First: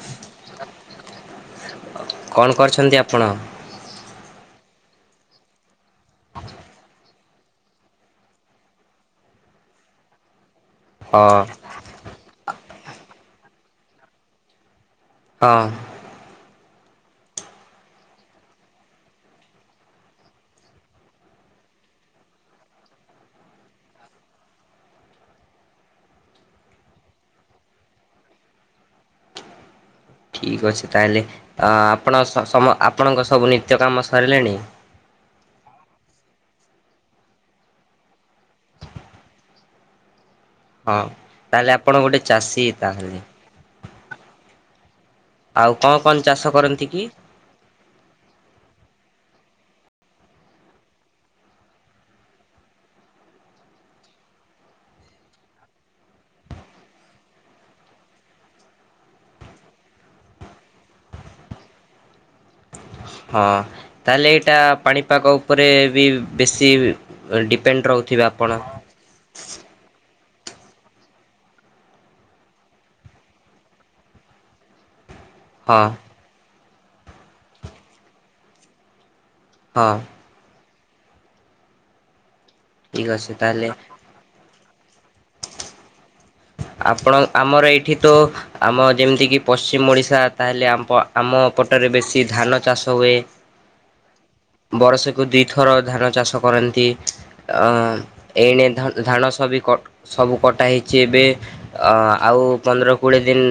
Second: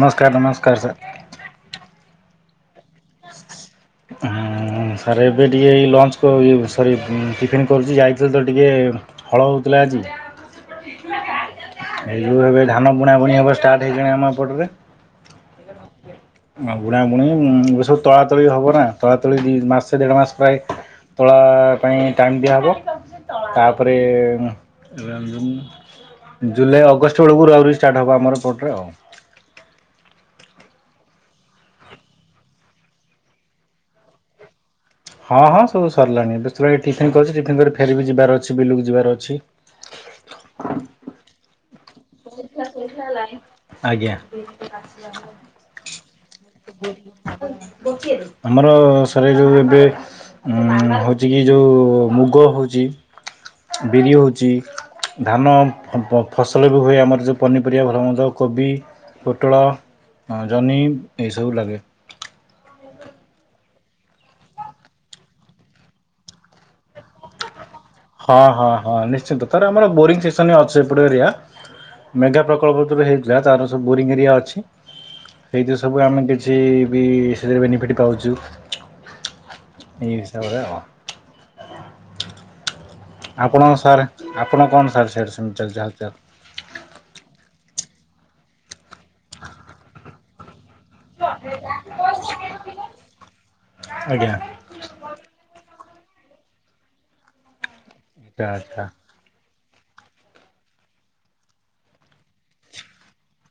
ନମସ୍କାର। ନମସ୍କାର ସାର୍। କଣ କରିଛନ୍ତି ଆପଣ? ହୁଁ। ହଁ ସାର୍ ଏବେ ଟିକିଏ ଏଇ ଲଞ୍ଚ୍। ସରି ଟିଫିନ୍ କରୁଛି ଯାଇଥିଲି ତ ଟିକେ ହଳ ହଉଥିଲା ଆଜି। ହଁ ଏଇ ଯୋଉ ଏବେ ଧାନ ବୁଣାବୁଣି ହବ ଷ୍ଟାର୍ଟ ଏଇକ୍ଷିଣା ଆମ ଏଇ ପଟରେ।। ହଁ ଆ ବୁଣା ବୁଣି ସବୁ ତଳାତଳି ହେବ ନା। ତଳାତଳି ମାସେ ଦେଢ଼ ମାସ ପ୍ରାୟ ତଳା ପାଇଁ ଟାଇମ୍ ଦିଆହେବ। ତାପରେ ଜୁଲାଇ ଅଗଷ୍ଟ ବେଳକୁ ଆହୁରି ଷ୍ଟାର୍ଟ ହେବ ଆମର ଏପଟ ଆଉ। ଠିକ୍ ଅଛି ତାହେଲେ। ଆପଣ ସ-ସମ-ଆପଣଙ୍କ ସବୁ ନିତ୍ୟ କାମ ସରିଲାଣି? ହଁ ହଁ ସବୁ ସରିଲାଣି। ବେଶ୍ [unintelligible] ଟିଫିନ୍ କରି। ଟିଫିନ ଧରି ଫେରିବି ଯିବାର ଅଛି ବିଲକୁ ଯିବାର ଅଛି। ହଁ ତାହେଲେ ଆପଣ ଗୋଟେ ଚାଷୀ। ତାହେଲେ। ଆଜ୍ଞା। ଆଉ କଣ କଣ ଚାଷ କରନ୍ତି କି? ଆମର ସାର୍ ଏ ଯୋଉ ଏବେ ଉ ହଉଛି କି ଯୋଉ ମୁଗ ହଉଚି ବିରି ହେଉଚି, ଧାନ ଫ-ଫ-ଫସଲ ବି ହୁଏ ଆମର ଯେଉଁ ପନିପରିବା ଭଲ ମନ୍ଦ କୋବି, ପୋଟଳ, ଜହ୍ନି ଏସବୁ ଲାଗେ। ହଁ ତାହେଲେ ଏଇଟା ପାଣିପାଗ ଉପରେ ବି ବେଶୀ ଡିପେଣ୍ଡ୍ ରହୁ ହଁ ହଁ ହଁ ନିଶ୍ଚିନ୍ତ। ତାର ଆମର ବୋରିଂ ସିସନ ଅଛି ଏପଟ ଏରିଆ ମେଗା ପ୍ରକଳ୍ପ ଯେତେବେଳେ ହେଇଥିଲା ତାର ସବୁ ବୋରିଂ ଏରିଆ ଅଛି। ସେଇଥି ହଁ ସବୁ ଆମେ କିଛି ବି ସେଥିରେ ବେନିଫିଟ୍ ପାଉଛୁ। ହଁ ଉଁ। [unintelligible] ଠିକ୍ ଅଛି ତାହେଲେ। ଆପଣଙ୍କ ସାର୍, ଆପଣ କଣ ସାର୍ ସେଆଡେ ସେମିତି ଚାଲଚି ହାଲ୍ ଚାଲ୍। ଆପଣ ଆମର ଏଇଠି ତ ଆମ ଯେମିତିକି ପଶ୍ଚିମ ଓଡ଼ିଶା, ତାହେଲେ ଆମ ଆମ ପଟରେ ବେଶୀ ଧାନ ହାଲଚାଲ ଚାଷ ହୁଏ। ଆଜ୍ଞା ବରଷକୁ ଦିଥର ଧାନ ଚାଷ କରନ୍ତି। ଅ ଆଚ୍ଛା ଏଇନେ ଧା-ଧାନ ସ-ସବି ସବୁ କଟା ହେଇଛି ଏବେ ଅ ଆଉ ପନ୍ଦର କୋଡିଏ ଦିନ୍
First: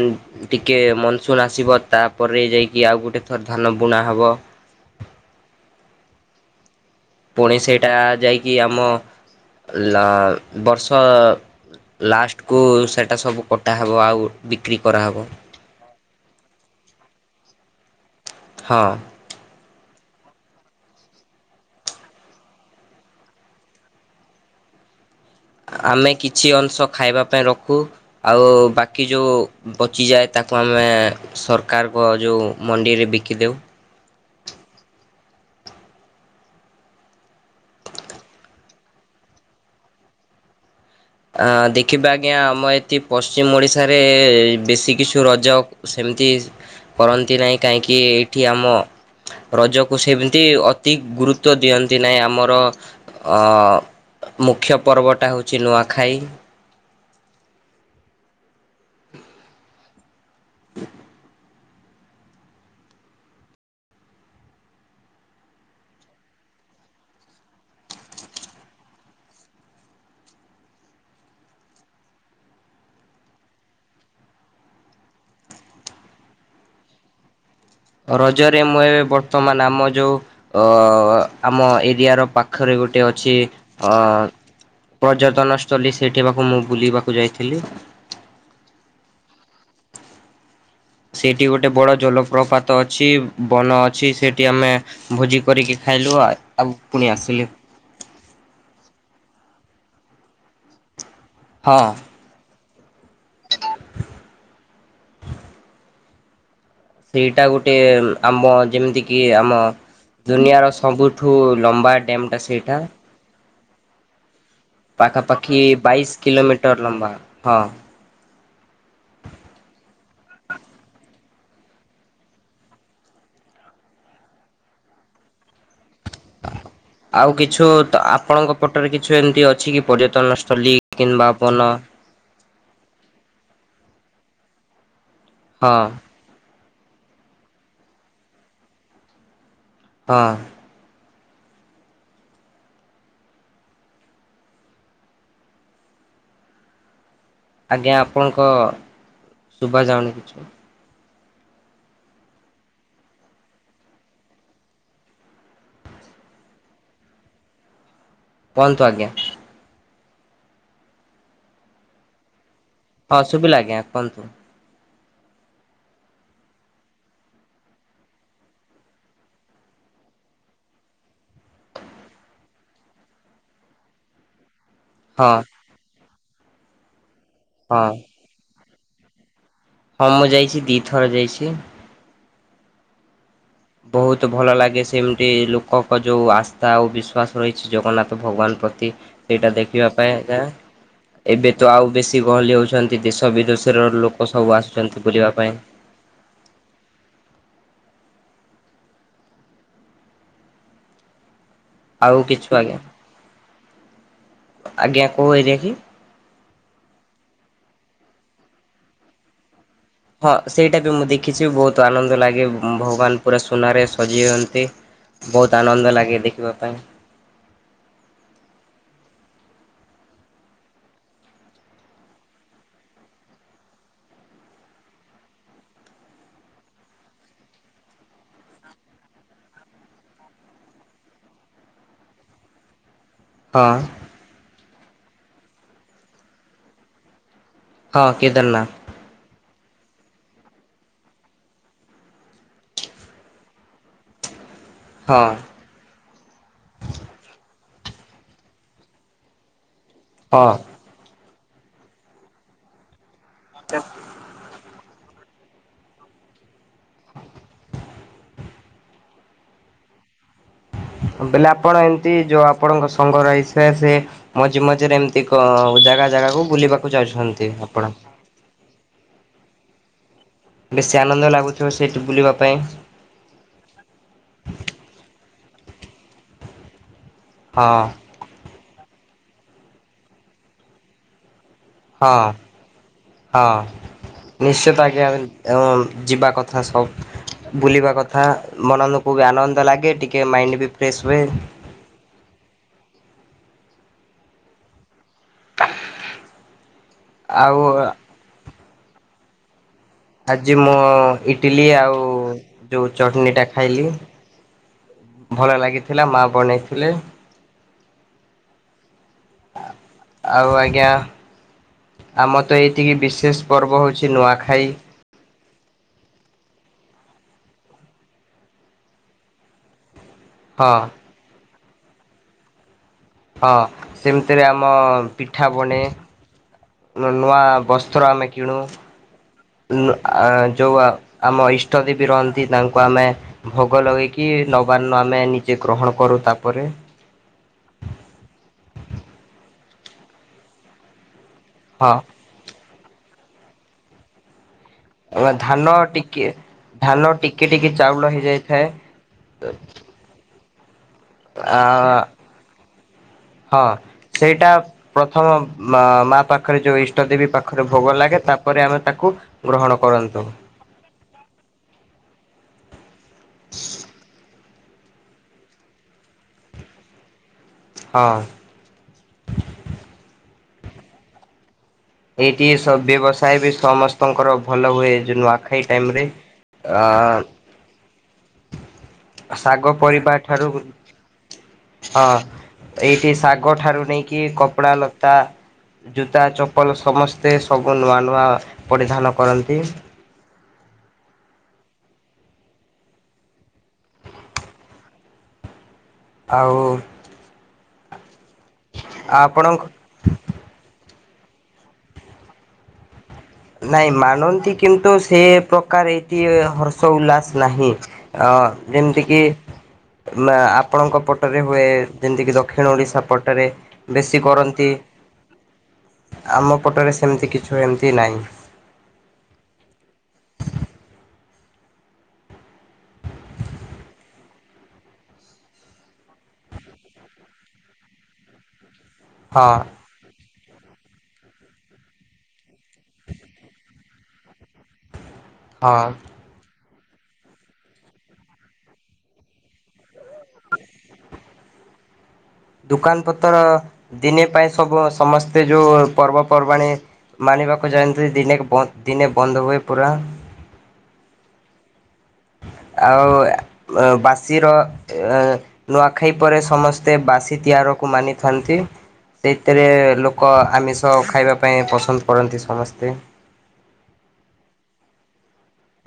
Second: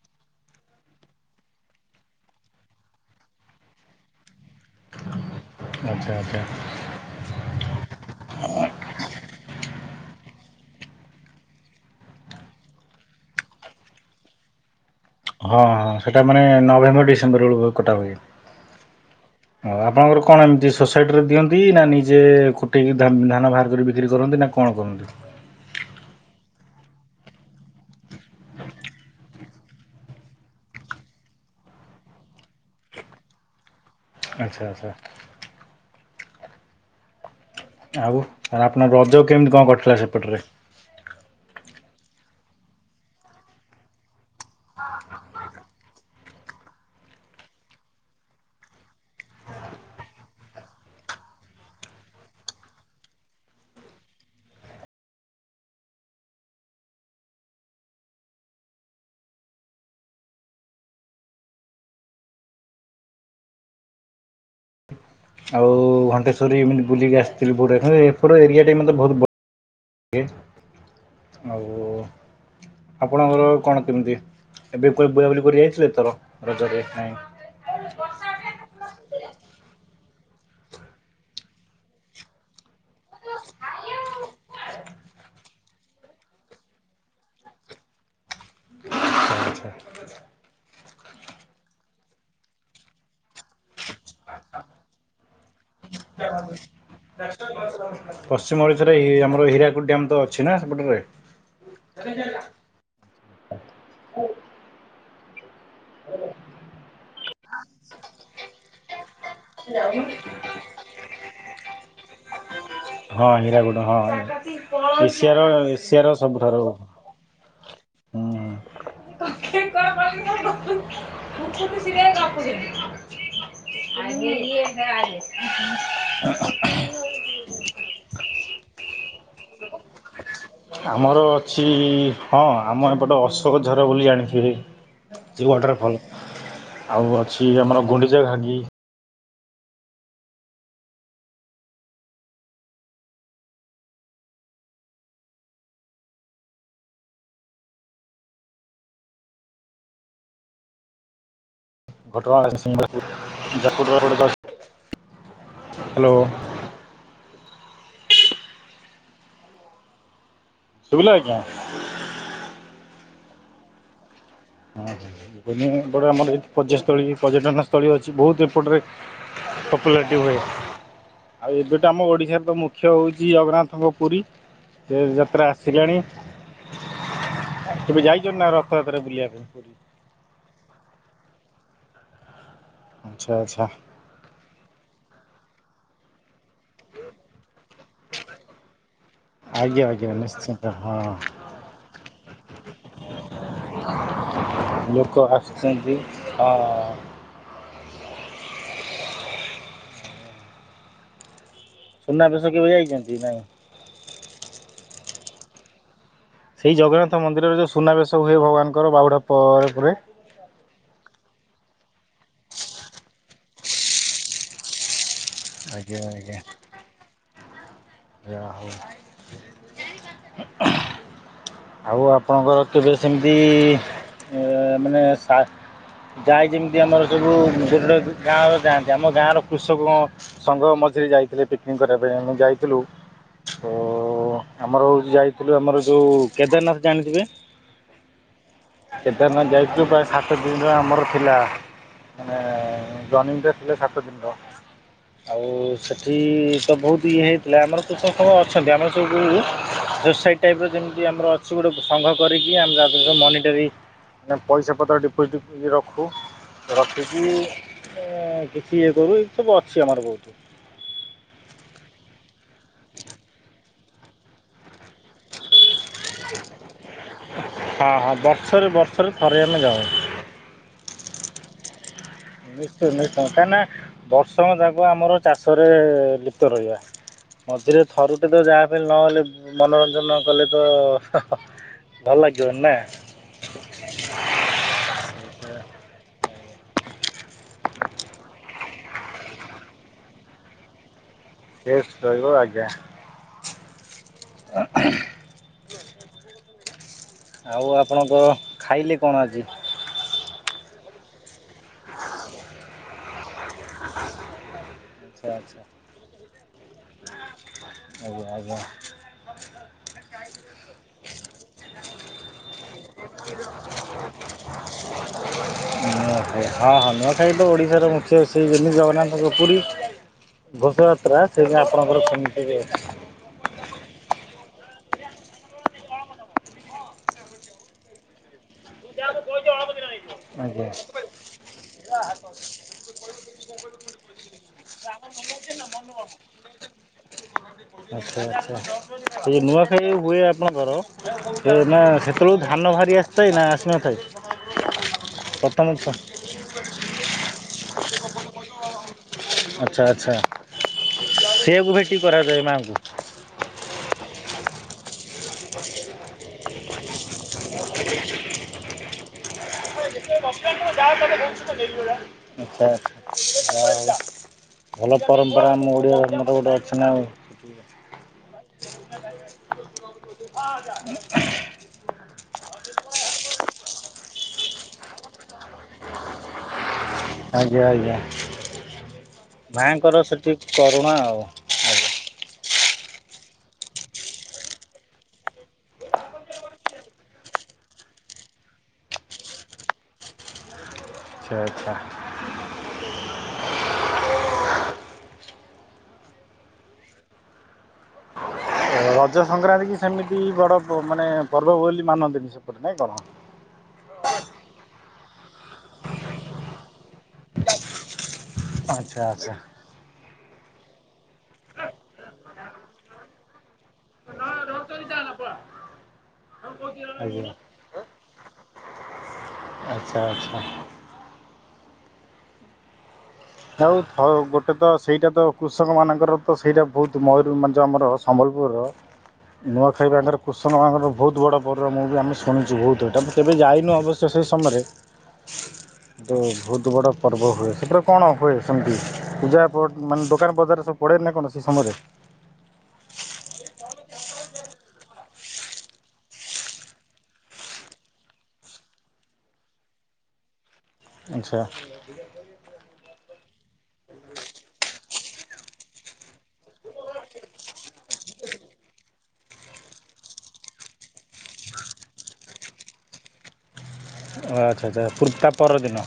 ଟିକେ ମନସୁନ୍ ଆସିବ। ତାପରେ ଯାଇକି ଆଉ ଗୋଟେ ଥର ଧାନ ବୁଣା ହେବ। ଆଚ୍ଛା ଆଚ୍ଛା। ପୁଣି ସେଇଟା ଯାଇକି ଆମ ଅ-ବର୍ଷ ଲାଷ୍ଟକୁ ସେଇଟା ସବୁ କଟାହେବ ଆଉ ବିକ୍ରି କରାହେବ। ହଁ ହଁ ସେଇଟା ମାନେ ନଭେମ୍ବର, ଡିସେମ୍ବର ବେଳକୁ କଟା ହୁଏ। ହଁ। [inaudible] ଅ ଆପଣଙ୍କର କଣ ଏମିତି ଶୋ ସାଇଟିରେ ଦିଅନ୍ତି। ନା ନିଜେ କୁଟକି ଧା-ଧାନ ବାହାର କରି ବିକ୍ରି କରନ୍ତି। ନା କଣ କରନ୍ତୁ। ଆମେ କିଛି ଅଂଶ ଖାଇବା ପାଇଁ ରଖୁ ଆଉ ବାକି ଯେଉଁ ବଚିଯାଏ ତାକୁ ଆମେ ସରକାରଙ୍କ ଯେଉଁ ମଣ୍ଡିରେ ବିକିଦଉ। ଆଚ୍ଛା ଆଚ୍ଛା। ଆଉ ଆପଣଙ୍କ ରଜ କେମିତି କଣ କରିଥିଲା ସେପଟରେ? ଅ ଦେଖିବା ଆଜ୍ଞା ଆମ ଏଠି ପଶ୍ଚିମ ଓଡିଶାରେ ବେଶୀ କିଛିୁ ରଜ ସେମିତି କରନ୍ତି ନାହିଁ କାହିଁକି ଏଇଠି ଆମ ରଜକୁ ସେମିତି ଅତି ଗୁରୁତ୍ୱ ଦିଅନ୍ତି ନାହିଁ ଆମର ଅ ମୁଖ୍ୟ ପର୍ବଟା ହେଉଛି ନୂଆଖାଇ। ଆଉ ଘଣ୍ଟେଶ୍ୱରୀ ଏମିତି ବୁଲିକି ଆସିଥିଲି ବୁର୍ଲା ଠାରେ ଏପଟ ଏରିଆ ଟା ମତେ ବହୁତ ଗେ ଆଉ ଆପଣଙ୍କର କଣ କେମିତି ଏବେ କୁଆଡେ ବୁଲାବୁଲି କରି ଯାଇଥିଲେ ତୋର ରଜରେ ନାଇଁ? ରଜରେ ମୁଁ ଏବେ ବର୍ତ୍ତମାନ ଆମ ଯୋଉ ଅ ଆମ ଏରିଆର ପାଖରେ ଗୋଟେ ଅଛି ଅ ପର୍ଯ୍ୟଟନ ସ୍ଥଳୀ ସେଇଠି ପାକୁ ମୁଁ ବୁଲିବାକୁ ଯାଇଥିଲି। ଆଚ୍ଛା ଆଚ୍ଛା। ସେଇଠି ଗୋଟେ ବଡ ଜଲପ୍ରପାତ ଅଛି। ବନ ଅଛି ସେଠି ଆମେ ଭୋଜି କରିକି ଖାଇଲୁ ଆ ଆଉ ପୁଣି ଆସିଲୁ। ପଶ୍ଚିମ ଓଡ଼ିଶାରେ ଇଏ ଆମର ହୀରାକୁଦ ଡ୍ୟାମ୍ ତ ଅଛି ନା ସେପଟ ଙ୍ଗରେ ହଁ। [unintelligible] [unintelligible] ସେଇଟା ଗୋଟେ ଆମ ଯେମିତି କି ଆ ଆମ ଦୁନିଆର ସବୁଠୁ ଲମ୍ବା ଡ୍ୟାମ୍ ଟା ସେଇଟା ହଁ ହିରାଗୋଡ଼ ହଁ ଏସିଆର ପାଖାପାଖି ବାଇଶ ଏସିଆର ସବୁଠାରୁ କିଲୋମିଟର ଲମ୍ବା ହଁ। [unintelligible] [unintelligible] ଆଉ କିଛୁ ଆପଣଙ୍କ ପଟରେ କିଛି ଏମିତି ଅଛି କି ପର୍ଯ୍ୟଟନ ଆମର ଅଛି। ହଁ ଆମ ଏପଟେ ଅଶୋକ ଝର ବୋଲି ଜାଣିଥିବେ ଯେଉଁ ହଁ ୱାଟରଫଲ୍ ଆଉ ଅଛି ଆମର ଗୁଣ୍ଡିଚା ଘାଙ୍ଗି। ହଁ। ଆଜ୍ଞା ଆପଣଙ୍କ ଶୁଭା ଜାଉନି କିଛି। ଘଟଗଣା [unintelligible] ହ୍ୟାଲୋ କୁହନ୍ତୁ ଆଜ୍ଞା। ଶୁଭିଲା ଆଜ୍ଞା। ହଁ ଶୁଭିଲା ଆଜ୍ଞା କୁହନ୍ତୁ। ହ ବଟ ଆମର ଏଠି ପର୍ଯ୍ୟୟସ୍ଥଳୀ ପର୍ଯ୍ୟଟନ ସ୍ଥଳୀ ଅଛି ବହୁତ ଏପଟରେ ପପୁଲାରଟି ହୁଏ। ଆଉ ଏବେତ ଆମ ଓଡ଼ିଶାରେ ତ ମୁଖ୍ୟ ହଉଛି ଜଗନ୍ନାଥଙ୍କ ପୁରୀ। ସେ ହଁ ଯାତ୍ରା ଆସିଲାଣି ହଁ କେବେ ଯାଇଛ ନା ରଥଯାତ୍ରା ବୁଲିବାକୁ [unintelligible] ହ ମୁଁ ଯାଇଛି ଦୁଇଥର ଯାଇଛି। ଆଚ୍ଛା ଆଚ୍ଛା। ବହୁତ ଭଲ ଲାଗେ ସେମିତି ଲୋକଙ୍କ ଯୋଉ ଆ ତା ଆଉ ବିଶ୍ୱାସ ରହିଛି ଜଗନ୍ନାଥ ଭଗବାନ ପ୍ରତି ସେଇଟା ଆଜ୍ଞା ଦେଖିବା ଆଜ୍ଞା ପାଇଁ ଆକା। ନିଶ୍ଚିନ୍ତ ହଁ। ଏବେ ତ ଆଉ ବେଶୀ ଗହଳି ହୋଉଛନ୍ତି ଦେଶ ବିଦେଶର ଲୋକ ସବୁ ଆସୁଛନ୍ତି ଲୋକ ବୁଲିବା ପାଇଁ। ଆସୁଛନ୍ତି ହଁ। ଆଉ କିଛୁ ସୁନାବେଶ କେବେ ଆଜ୍ଞା ଯାଇଛନ୍ତି ନାଇଁ। ଆଜ୍ଞା କୋଉ ଏରିଆ କି? ସେଇ ଜଗନ୍ନାଥ ମନ୍ଦିରରେ ଯୋଉ ସୁନାବେଶ ହୁଏ ଭଗବାନଙ୍କର ବାହୁଡ଼ା ପରେ ପରେ। ହଁ ସେଇଟା ବି ମୁଁ ଦେଖିଛି ବହୁତ ଆନନ୍ଦ ଲାଗେ ଭଗବାନ ପୁରା ସୁନାରେ ସଜେଇ ହଅନ୍ତି। ବହୁତ ଆନନ୍ଦ ଆଜ୍ଞା ଲାଗେ ଦେଖିବା ପାଇଁ। ଯା ହୋଉ। ଆଉ ଆପଣଙ୍କର କେବେ ସେମିତି ମାନେ ସା ଯାଏ ଯେମିତି ଆମର ସବୁ ଗାଁରେ ଯାଆନ୍ତି ଆମ ଗାଁ ର କୃଷକ ସଙ୍ଗ ମଝିରେ ଯାଇଥିଲେ ପିକ୍ନିକ୍ କରିବା ପାଇଁ ଆମେ ଯାଇଥିଲୁ। ହଁ ତ ଆମର ହୋଉଚି ଯାଇଥିଲୁ ଆମର ଯୋଉ କେଦାରନାଥ ଜାଣିଥିବେ? ହଁ କେଦାରନାଥ। କେଦାରନାଥ ଯାଇଛୁ ପ୍ରାୟ ସାତ ଦିନରେ ଆମର ଥିଲା। ମାନେ ଜନିଂଟା ଥିଲେ ସାତ ଦିନର। ହଁ। ଆଉ ସେଠି ତ ବହୁତ ଇଏ ହେ ହେଲେ ଆମର ତ ସେ ସବୁ ଅଛନ୍ତି ଆମର ସବୁ ରୋସାଇ୍ ହଁ ଟାଇପ୍ ଯେମିତି ଆମର ଅ କିଛି ଗୋଟେ ସଂଘ୍ର କରିକି ଆମେ ତା ମନିଟରି ମାନେ ପଇସା ପତ୍ର ଡିପୋଜିଟ୍ ଇଏ ରଖୁ ରଖିକି- କିଛି ଏ କରୁ ଏ ସବୁ ଅଛି ଆମର ବହୁତ। ବୋଇଲେ ଆପଣ ଏମିତି ଯୋଉ ଆପଣଙ୍କ ସଙ୍ଗ ରହି ସେ ସେ ମଝି ମଝିରେ ଏମିତି ଜାଗା ଜାଗାକୁ ବୁଲିବାକୁ ଯାଉଛନ୍ତି ଆପଣ। ଆଉ ବର୍ଷରେ ବର୍ଷରେ? କାର୍ ରେ ଆମେ ଯାଉ। ବେଶୀ ଆନନ୍ଦ ଲାଗୁଥିବ ସେଇଠି ବୁଲିବାକୁ। ନିଶ୍ଚୟ ନିଶ୍ଚୟ କାହିଁକିନା ବର୍ଷ ଯାକ ଆମର ଚାଷରେ ଲିପ୍ତ ରହିବା। ହଁ ମଝିରେ ଥରୁ ଟେ ତ ଯାହା ପାଇଁ ନହଲେ ମନୋରଞ୍ଜନ ନ କଲେ ତ ଭଲ ହଁ। ଲାଗିବ ବନି ନା। ହଁ ନିଶ୍ଚିତ ଆଜ୍ଞା ଯିବା କଥା ସବ୍। ବୁଲିବା କଥା ମନନକୁ ବି ଆନନ୍ଦ ଲାଗେ ଟିକେ ମାଇଣ୍ଡ ବି ଫ୍ରେଶ ହୁଏ। ରେଷ୍ଟ ରହିବ ଆଜ୍ଞା। ହ ତ ଆଉ ଆପଣଙ୍କ ଖାଇଲେ କଣ ଆଜି? ଆଜି ମୁଁ ଇଟିଲି ଆଉ ଯୋଉ ଚଟଣି ଟା ଖାଇଲି ଆଚ୍ଛା ଭଲ ଆଚ୍ଛା ଲାଗିଥିଲା ମା ବନେଇଥିଲେ। ଆଜ୍ଞା ଆଜ୍ଞା। ଆଉ ଆଜ୍ଞା। ଆମର ତ ଏଇତିକି ବିଶେଷ ପର୍ବ ହୋଉଛି ନୂଆଖାଇ। ହ ନୂଆଖାଇ ହଁ ହଁ ନୂଆଖାଇ ତ ଓଡ଼ିଶାର ମୁଖ୍ୟ ସେଇ ଯେମିତି ଜଗନ୍ନାଥଙ୍କ ପୁରୀ। ଘୋଷ ହଁ ଯାତ୍ରା ସେପାଇ ଆପଣଙ୍କର କେମିତି ବି ଅଛି। ହଁ ସେମିତିରେ ଆମ ପିଠା ବଣେ। ନୂଆ ବସ୍ତ୍ର ଆମେ କିଣୁ। ଯେଉ ଆମ ଇଷ୍ଟ ଦେବୀ ରହନ୍ତି ତାଙ୍କୁ ଆମେ ଭୋଗ ଲଗେଇକି ନବାର୍ଣ ଆମେ ନିଜେ ଗ୍ରହଣ କରୁ ତାପରେ ଏଇ ନୂଆଖାଇ ଜଉ ହୁଏ ଆପଣଙ୍କର ସେ ନା ହଁ ସେତେବେଳକୁ ଧାନ ଭାରି ଆସିଥାଏ ନା ଆସିନଥାଏ? ଆ ଧାନ ପ୍ରଥମ ଥ ଟିକେ ଧାନ ଟିକେ ଟିକେ ଚାଉଳ ହେଇଯାଇଥାଏ। ଆଚ୍ଛା ଆଚ୍ଛା। ସେଆକୁ ଭେଟି ଆ କରାଯାଏ ମାଆଙ୍କୁ? ହଁ ସେଇଟା ପ୍ରଥମ ମା ପାଖରେ ଯୋଉ ଇଷ୍ଟ ଦେବୀ ପାଖରେ ଭୋଗ ଲାଗେ ତାପରେ ଆମେ ତାକୁ ଗ୍ରହଣ କରନ୍ତୁ। ଁ ଯାୁ ନେଇୁଡ଼ା [unintelligible] ଆଚ୍ଛା। ହଲା [inaudible] ଭଲ ପରମ୍ପରା ଆମ ଓଡ଼ିଆ ମାନଙ୍କର ଗୋଟେ ଅଛି ନା ଆଉ। ହଁ। [inaudible] ଆ ଏଇଠି ସବ ବ୍ୟବସାୟ ବି ସମସ୍ତଙ୍କର ଭଲ ହୁଏ ଯୋ ନୂଆଖାଇ ଟାଇମ ରେ। ଆ ଆ ଆଜ୍ଞା ଆଜ୍ଞା ଶାଗ ମାଙ୍କର ପରିବା ଠାରୁ ସେଠିକି କରୁଣା ଆଉ। ଆଜ୍ଞା ହଁ ଏଇଠି ଶାଗ ଠାରୁ ନେଇକି କପଡା ଲତା ଜୁତା ଚପଲ ସମସ୍ତେ ସବୁ ନୂଆ ନୂଆ ପରିଧାନ କରନ୍ତି ଆଚ୍ଛା ଆଚ୍ଛା। ଆଉ ରଜ ଆପଣଙ୍କ ସଂକ୍ରାନ୍ତି କି ସେମିତି ବଡ଼ ମାନେ ପର୍ବ ବୋଲି ମାନନ୍ତିନି ନାଇଁ କଣ? ନାଇଁ ମାନନ୍ତି କିନ୍ତୁ ସେ ପ୍ରକାର ଏଠି ହର୍ଷ ଉଲ୍ଲାସ ନାହିଁ। ଅ ଆଚ୍ଛା ଯେମିତି କିି ଆଚ୍ଛା ନା ଆପଣଙ୍କ ପଟରେ ହୁଏ ଯେମତିକି ଦକ୍ଷିଣ ଓଡିଶା ପଟରେ ବେଶୀ କରନ୍ତି ଆମ ପଟରେ ସେମିତି କିଛି ଏମିତି ନାହିଁ। ଆଛା ଆଚ୍ଛା। ଥାଉ ଥାଉ ଗୋଟେ ତ ସେଇଟା ତ କୃଷକ ମାନଙ୍କର ତ ସେଇଟା ବହୁତ ମୟୁର ମାନେ ଜଉ ଆମର ସମ୍ବଲପୁରର ହଁ ନୂଆଖାଇବାଙ୍କର କୃଷକ ମାଙ୍କର ବହୁତ ବଡ଼ ବର୍ଡ଼ ମୁଁ ବି ଆମେ ଶୁଣିଛୁ ବହୁତ ଏଟା ମୁଁ କେବେ ଯାଇନୁ ଅବଶ୍ୟ ସେହି ସମୟରେ ହ। ହଁ। ବହୁତ ବଡ଼ ପର୍ବ ହୁଏ ସେଟା। କଣ ହୁଏ ସେମିତି ପୂଜା ପ ମାନେ ଦୋକାନ ବଜାରରେ ସବୁ ପଡେ ନା କଣ ସେ ସମୟରେ। ଦୋକାନ ପତର ଦିନେ ପାଇଁ ସବୁ ସମସ୍ତେ ଯୋଉ ପର୍ବପର୍ବାଣି ମାନିବାକୁ ଯାଆନ୍ତି ଦିନେ ଦିନେ ବନ୍ଦ ହୁଏ ପୁରା। ଆଚ୍ଛା। ଠିକ। ଆଉ ବାସିର ନୂଆଖାଇ ପରେ ସମସ୍ତ ସେ ବାସି ତିଆରକୁ ମାନିଥାନ୍ତି। ସେଇଥିରେ ଲୋକ ଆମିଷ ଖାଇବା ପାଇଁ ପସନ୍ଦ କରନ୍ତି ସମସ୍ତେ ଓ ଆଚ୍ଛା ଆଚ୍ଛା ପୁର ତା ପରଦିନ।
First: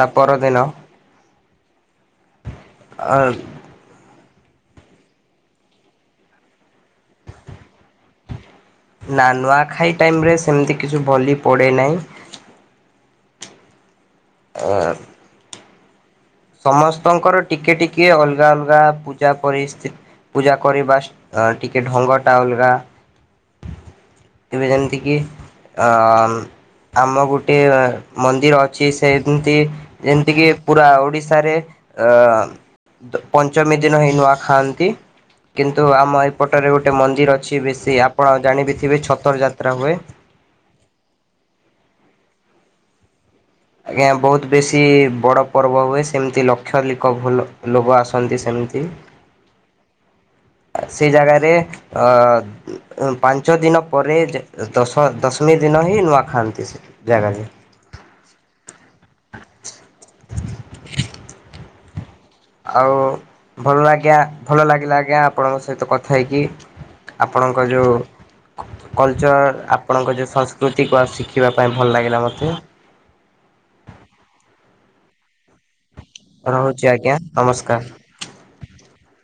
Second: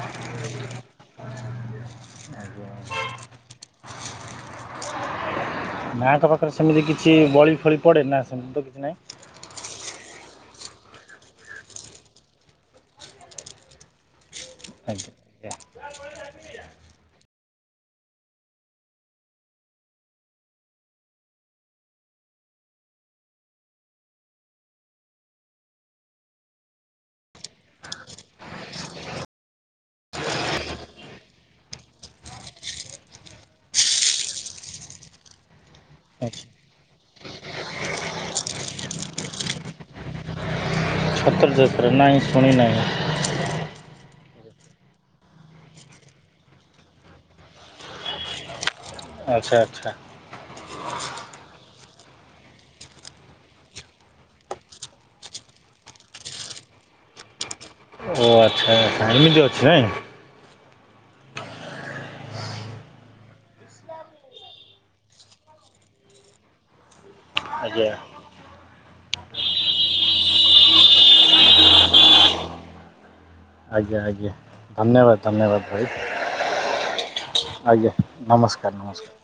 ତା ପରଦିନ ଆ ମାଙ୍କ ପାଖରେ ସେମିତି କିଛି ବଳି ଫଳି ପଡେ ନା ସେମତି ତ କିଛି ନାହିଁ। ନା ନୂଆଖାଇ ଟାଇମ ରେ ସେମିତି କିଛି ବଲି ପଡ଼େ ନାହିଁ। ଆଜ୍ଞା ଆଜ୍ଞା। ସମସ୍ତଙ୍କର ଟିକେ ଟିକେ ଅଲଗା ଅଲଗା ପୂଜା ପରିସ୍ଥିତି ପୂଜା କରିବା ଟିକେ ଢଙ୍ଗଟା ଅଲଗା ଏବେ ଯେମିତି କିି ଅମ୍ ଆମ ଗୋଟେ ମନ୍ଦିର ଅଛି ସେମିତି ଯେମିତି କି ପୁରା ଓଡିଶ ରେ ଅ ପଞ୍ଚମୀ ଦିନ ହି ନୂଆ ଖାଆନ୍ତି କିନ୍ତୁ ଆମ ଆଚ୍ଛା ଏପଟରେ ଗୋଟେ ମନ୍ଦିର ଅଛି ବେଶୀ ଆପଣ ଜାଣିବି ଥିବେ ଛତର ଯାତ୍ରା ହୁଏ। ତର ଯାତ୍ରା ନାହିଁ ଶୁଣି ନାହିଁ। ଆଜ୍ଞା ବହୁତ ବେଶୀ ବଡ଼ ପର୍ବ ହୁଏ ସେମିତି ଲକ୍ଷାଧିକ ଭଲ ଲୋକ ଆସନ୍ତି ସେମିତି। ଆଚ୍ଛା ଆଚ୍ଛା। ସେ ଜାଗାରେ ଅ ପାଞ୍ଚ ଦିନ ପରେ ଦଶ ଦଶମୀ ଦିନ ହିଁ ନୂଆ ଖାଆନ୍ତି ସେ ଜାଗାରେ। ଓ ଆଚ୍ଛା ଆ ଏମିତି ଅଛି ନାଇଁ। ଆଉ ଭଲ ଆଜ୍ଞା ଭଲ ଲାଗିଲା ଆଜ୍ଞା ଆପଣଙ୍କ ସହିତ କଥା ହେଇକି। ଆପଣଙ୍କ ଆଜ୍ଞା ଯଉ କଲଚର୍ ଆପଣଙ୍କ ଯେଉଁ ସଂସ୍କୃତିକୁୁ ଆ ଶିଖିବା ପାଇଁ ଭଲ ଲାଗିଲା ମୋତେ। ଆଜ୍ଞା ଆଜ୍ଞା ଧନ୍ୟବାଦ ଧନ୍ୟବାଦ ରହୁଛି ଆଜ୍ଞା ଭାଇ ନମସ୍କାର। ଆଜ୍ଞା। ନମସ୍କାର। ନମସ୍କାର।